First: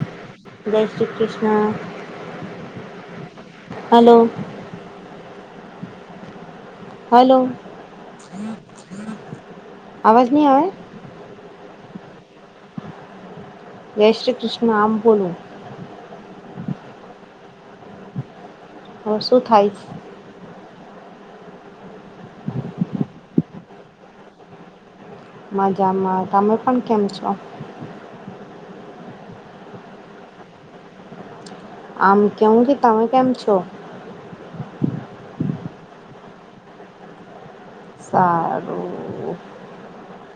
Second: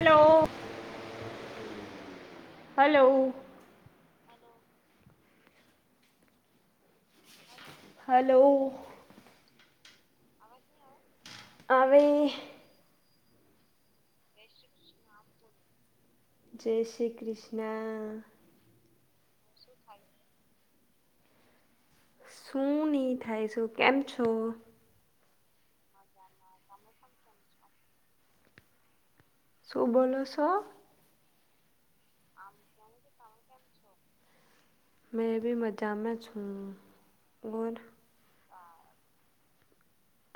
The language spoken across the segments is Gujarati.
હલો જય Shri Krishna. Hello. Hello hello, hello અવાજની આવે? આવે. જય શ્રી કૃષ્ણા, આમ બોલો. જય શ્રી કૃષ્ણા. હ શું થાય. શું ની થાય શું કેમ છો? મજામાં તમે પણ કેમ છો? શું બોલોસો. આમ કેવું કે તમે કેમ છો? મેં બી મજામે છુ હું સારું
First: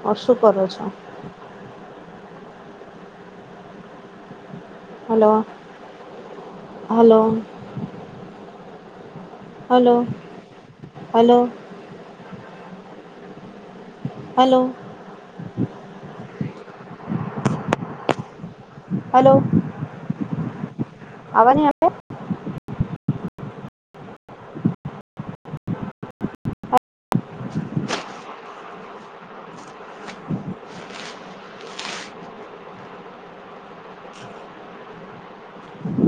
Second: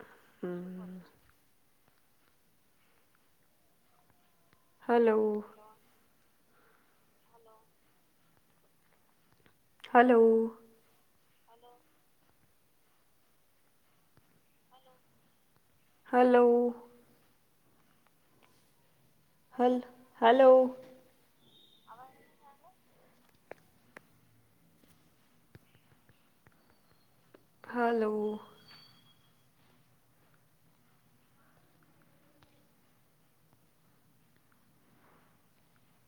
હ શું કરો છો. Hello. Hello. Hello. Hello. Hello. Hello. હલ હલો. આવાની અએ. હાલો.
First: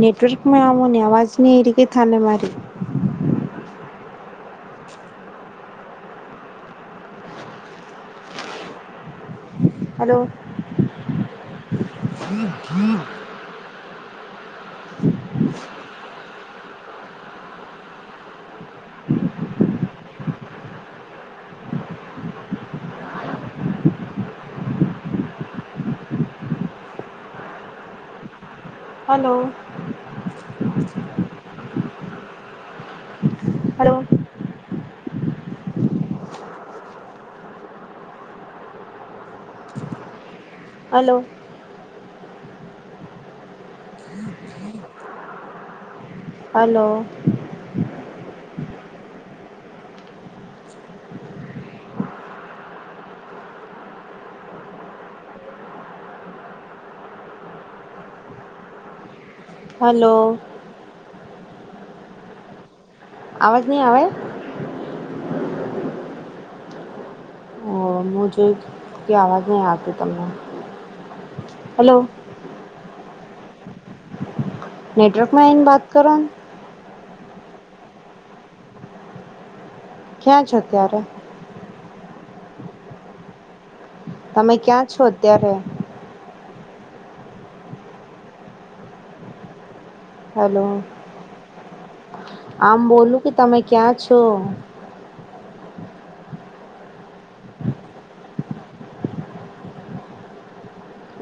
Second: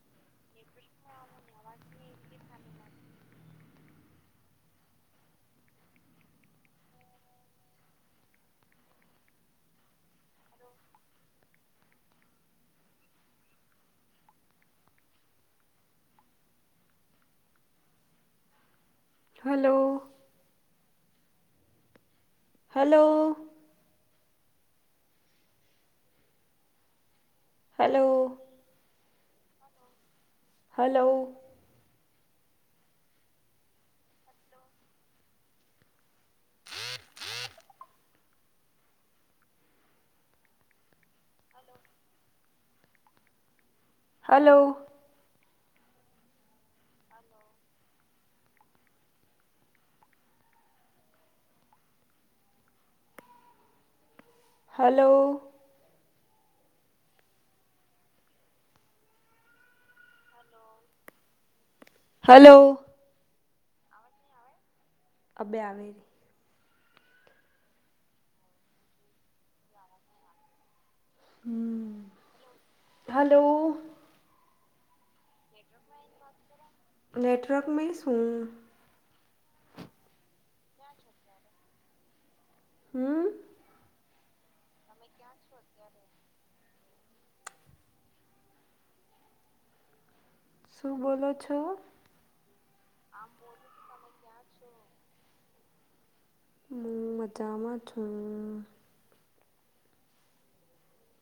નેટવર્ક માં આવો ને અવાજની એરી કે થાને મારી. Hello. Hello. Hello. Hello hello hello hello hello hello hello hello hello hello અવાજ નહી આવે અબેવેરી મુજ કોઈ આવાજ નહીં આવતી તમને હેલો હાલો નેટવર્કમાં આવીન વાત કરોને નેટવર્ક મે શું ક્યાં છે અત્યારે હમ તમે ક્યાં છો અત્યારે હલો શું બોલો છો આમ બોલું કે તમે ક્યાં તો મું મજામાં છું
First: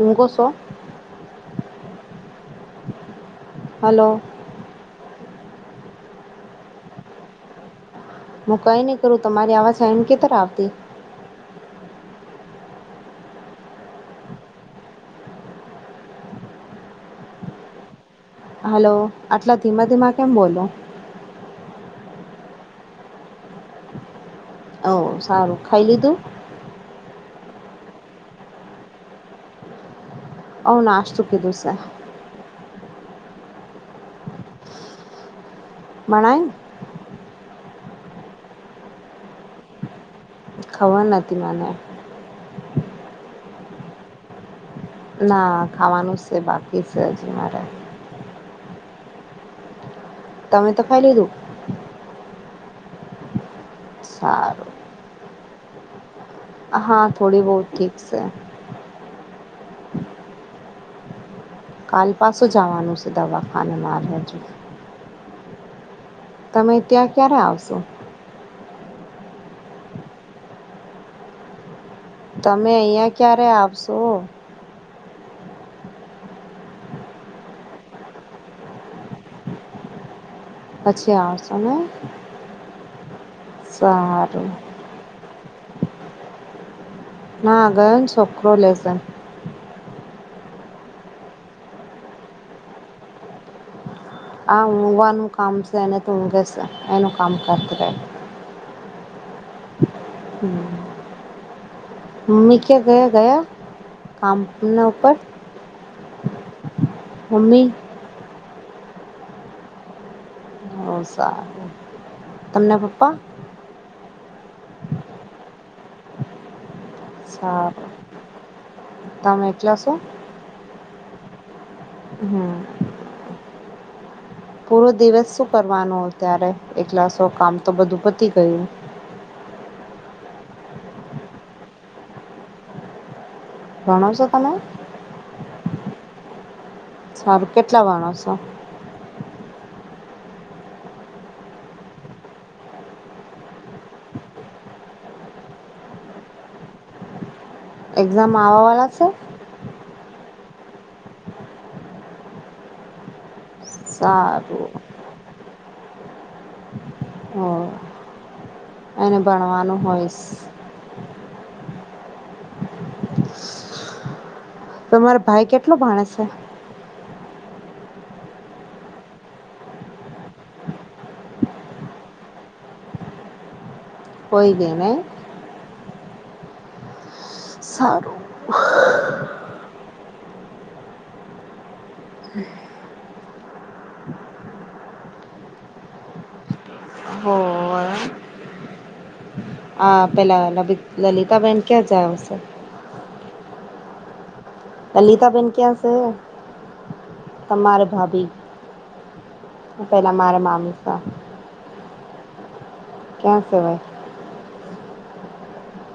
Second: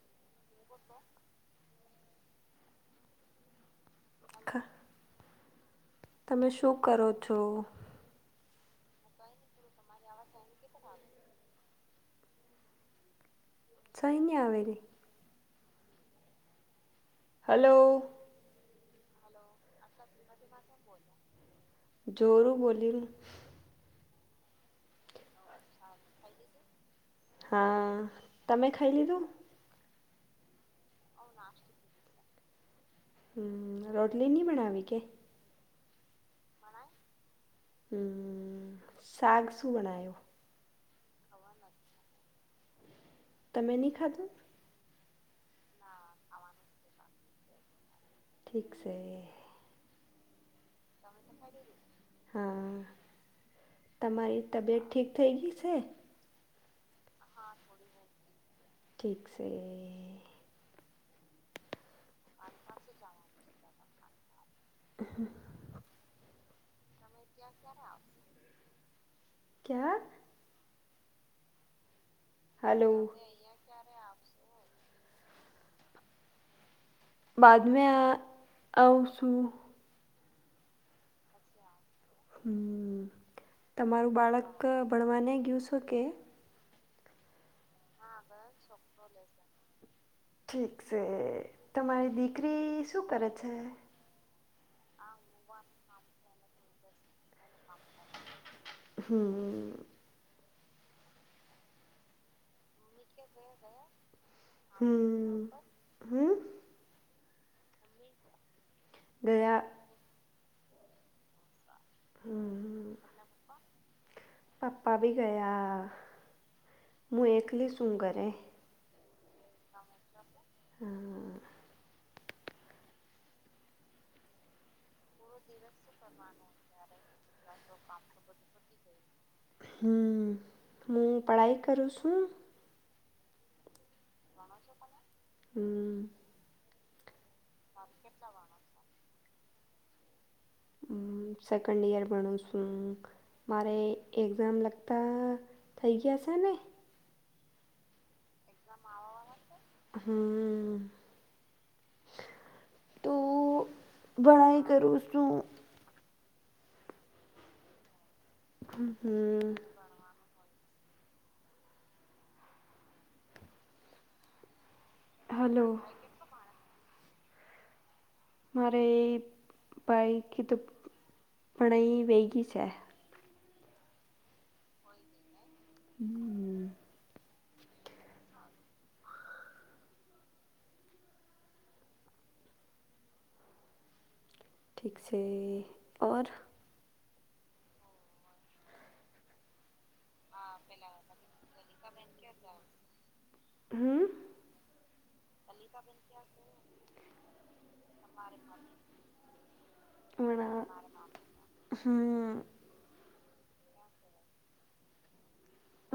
ઉકોસો હલો ખ તમે શું કરો છો હું કઈ નહી કરું તમારી આવાજ એમ કે તર આવતી છૈન અવેલી હલો હાલો આટલા ધીમા ધીમા કેમ બોલો જોરું બોલીને હ સારું ખાઈ લીધું હા તમે ખાઈ લીધું અ નાશ સુુ ક દુંસે હમ રોટલી નઈ બનાવી કે માણાન હમ સાક શું બનાયુ ખબર નથી મને તમે નહી ખાધું ના ખાવાનું છે બાકી છે હજી મારે ઠીક છે તમે તો ખાઇ લીધું હા તમારી સારું તબિયત ઠીક થઈ ગઈ છે હા થોડી બહુ ઠીક છે ઠીક છે કાલ પાસો જવાનું છે દવાખાને મારે હજી હ તમે ત્યાં ક્યારે આવશો ક્યા તમે હલો અહિયાં ક્યારે આવશો બાદ મે આવશું પછી આવ સો ને હમ તમારું સારું બાળક ભણવાને ગયું છો કે ના ગયો છોકરો લેશે ઠીક છે તમારી દીકરી શું કરે છે આ ઊંઘવાનું કામ છે એને તો ઊંઘે છે એનું કામ કરે છે હમ હમ મમ્મી ક્યાં ગયા ગયા કામ ઉપર હમ હમ મમ્મી ગયા ઓ સારું તમને પપ્પા પાપા ભી ગયા હું એકલી સારું સુંં ઘરે એ તમે એકલા શો હા પૂરો દિવસ શું કરવાનો ત્યારે એકલાસો કામ તો બધું પતિ ગયું હમ હું પઢાઈ કરું છું ભણો શો તમે હમ સારું કેટલા વાણો છો હમ સેકન્ડ ઈયર‌ ભણું છું મારે એક્ઝામ લગતા થઈ ગયા છે ને એક્ઝામ આવવા વાળા‌ છે હમ તો ભણાઈ સારું કરો સું હ એને હમ ભણવાનું હોય તો મારા ભાઈ હલો કેટલો ભણે છે મારે એ પઇકી તો પણાઈ વેગી છે હોય ગને હમ સારું ઠીક છે આવર હો હા પહેલાં લલિતાબેન ક્યાં જાયશે હમ લલિતાબેન ક્યાં છે તમારે ભાભી પેલા મારે મામીસા હું ક્યાં સવાય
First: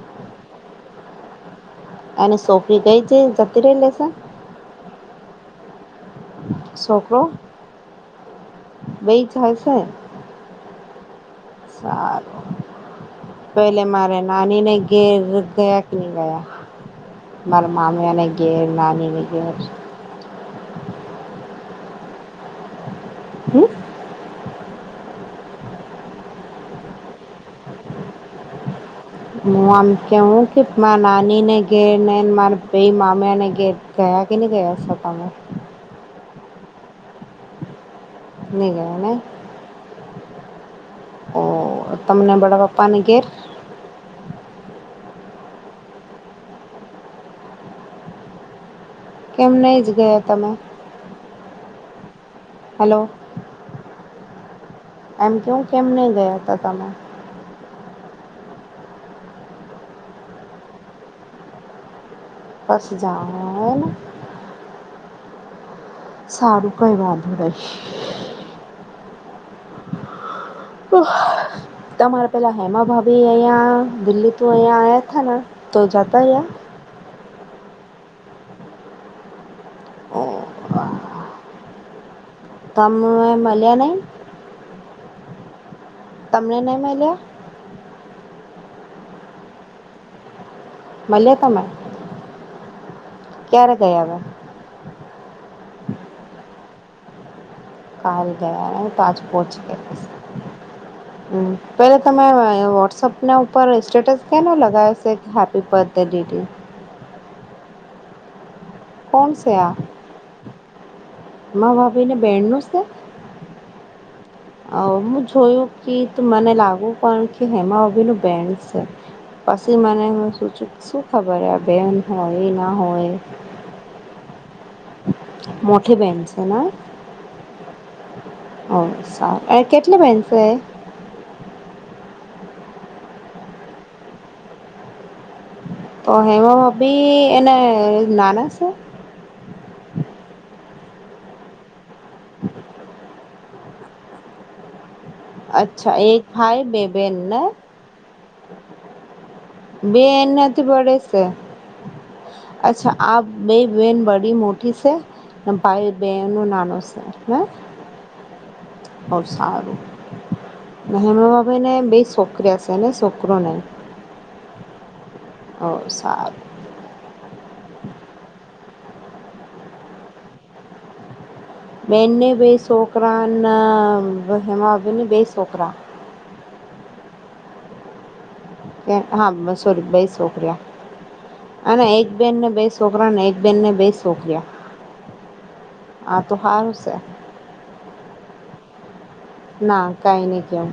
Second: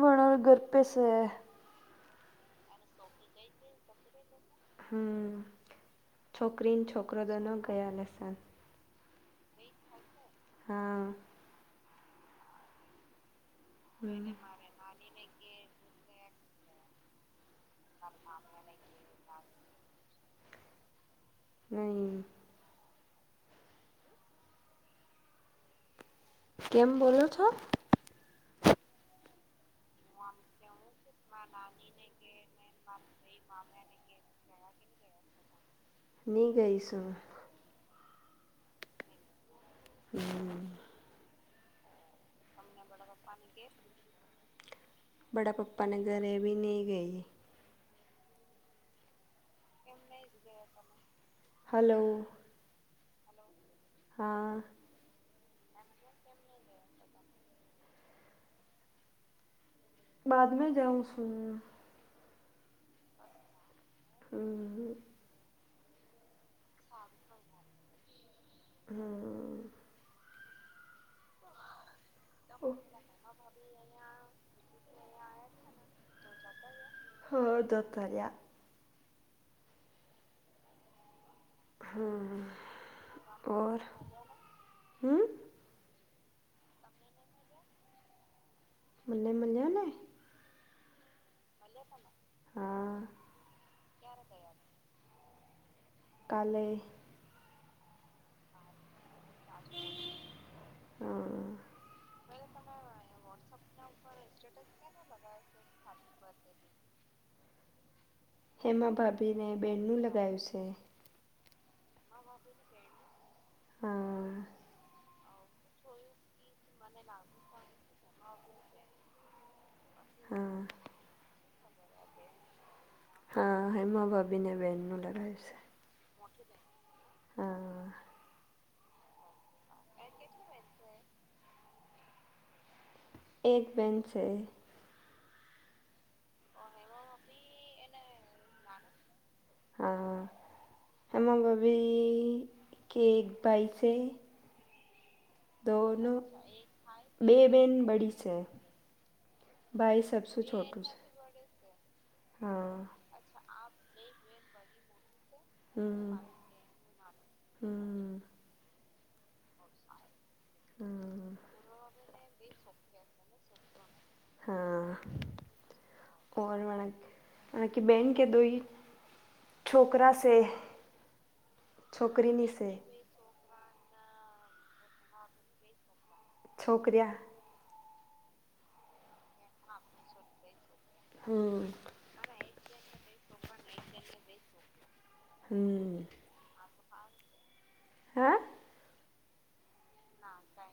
માણલ ગરપ્ય છે અને સોપરી ગઈ છે જતી રહી લેશે હ છોકરીને છોકરો દો ન ગયા લેસન બેાઈ જ હશે હા સારું પેલે મારે નાનીને ઘેર ગયા કે નહીં ગયા મારા મામ્યાને ઘેર નાનીને ઘેર નહી હમ કેમ બોલો છો વા કે હું કે મા નાનીને ઘેર ને મારા બેાઈ મામ્યાને ઘેર ગયા કે નહી ગયા [unintelligible] ની ગઈશું. નહીં ગયા હ ને હમ. ઓ તમને વડાપપ્પાની ઘેર બડાા પાપ્પાને ઘરે બ ન ગઈ. કેમ નહી જ ગયા તમે. હલો. હલો. હા. એમ કે હું કેમ નહીં ગયા હતા તમે. બાદમાં જાઉં છું. બસ જા એને હમ. સારું કઈ વાંધ ન હમમ તમારે પેલા હેમા ભાભી અહિયાયા દિલ્હી ત અહિયાયા થના તો જતા યયા હ દ ત રહ્યા. હુ તમ મલ્યાણ નઈ. હમ. તમને નહી મળલ્યા. મલે મલ્યાને. મળ્યા તમે હા ક્યારે ગયાવે. કાલે. કાલ ગયા તજ પહચી ગ હ હા પેલા તમે વોટ્સઅપના ઉપર સ્ટેટસ કેનો લગાવ છે. હેપી બર્થ ડે ડીડી. હેમા કોણ ભાભીને બેનનું લગાવું છે. હેમાં ભાભી ને બેણનુંસ હા. હું જોયું કે મને લાગુ પણ કે હેમા ઓભી ન બેન્ડ પછી મને હા શું ખબર આ બેન હોય ના હોય. હા હેમા ભાભી ને બેહેનનું. મોઠ બેન્ છે. હા. ઓ સારું [unintelligible] કેટલી બેન છે એ. એક બેન છે. તો હેમાભાભી એને નાના છે. આ. [unintelligible] હેમાભાભી [unintelligible] કેક ભાઈ [unintelligible] છે. અચ્છા દોનો એક ભાઈ બે બે બેનને. બેન બડી છે. [unintelligible] બે ભાઈ એ સબસું નથી છોટું બડે છે. હા અચ્છા બે બેહેન બડી મોઠી છે, અને ભાઈ હમ બેનો નાનો છે. હ હમ બવ સારું હમ ને [unintelligible] બે સો શુકિયાશેને [unintelligible] શોકરોને હા ઓ સાર હ [unintelligible] કે બેન કે દઈ છોકરા છે. બેનને બે છોકરા ના હેમાભીને [unintelligible] બે છોકરા છોકરીયા. હા સોરી [unintelligible] બે છોકરીિયા હમ અને એક બેનને બે છોકરા ને એક બેનને બે છોકરીયા હમ હા તો હારું છે. હે. ના, કયનીકેવ.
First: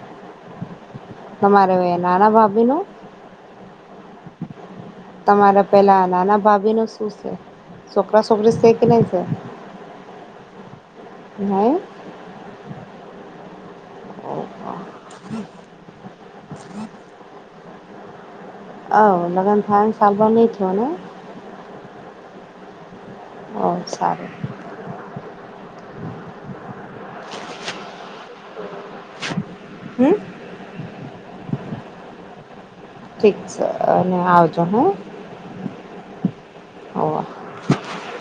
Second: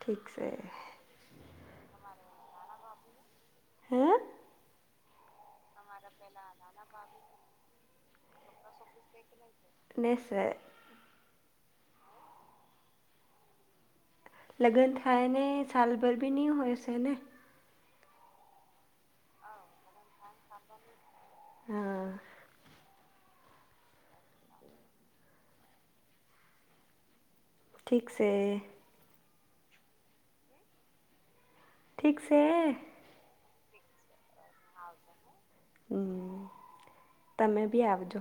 ઠીક છે. તમારે વે નાના ભાભી નું? હે. તમારે પેલા નાના ભાભી ન શું છે, છોકરા છોકરી છે કે નઈ છે. નિશે. હવ. લગ્ન થાયને સાલભર બી નહી હોયશે ને. આવ લગન થાય સારવાર ન થયોને. હા. ઓ સારું. ઠીક છે. હમ્મ. ઠીક છે. ઠીક છે અને આવજો હા. હમ્મ તમે ભી આવજો.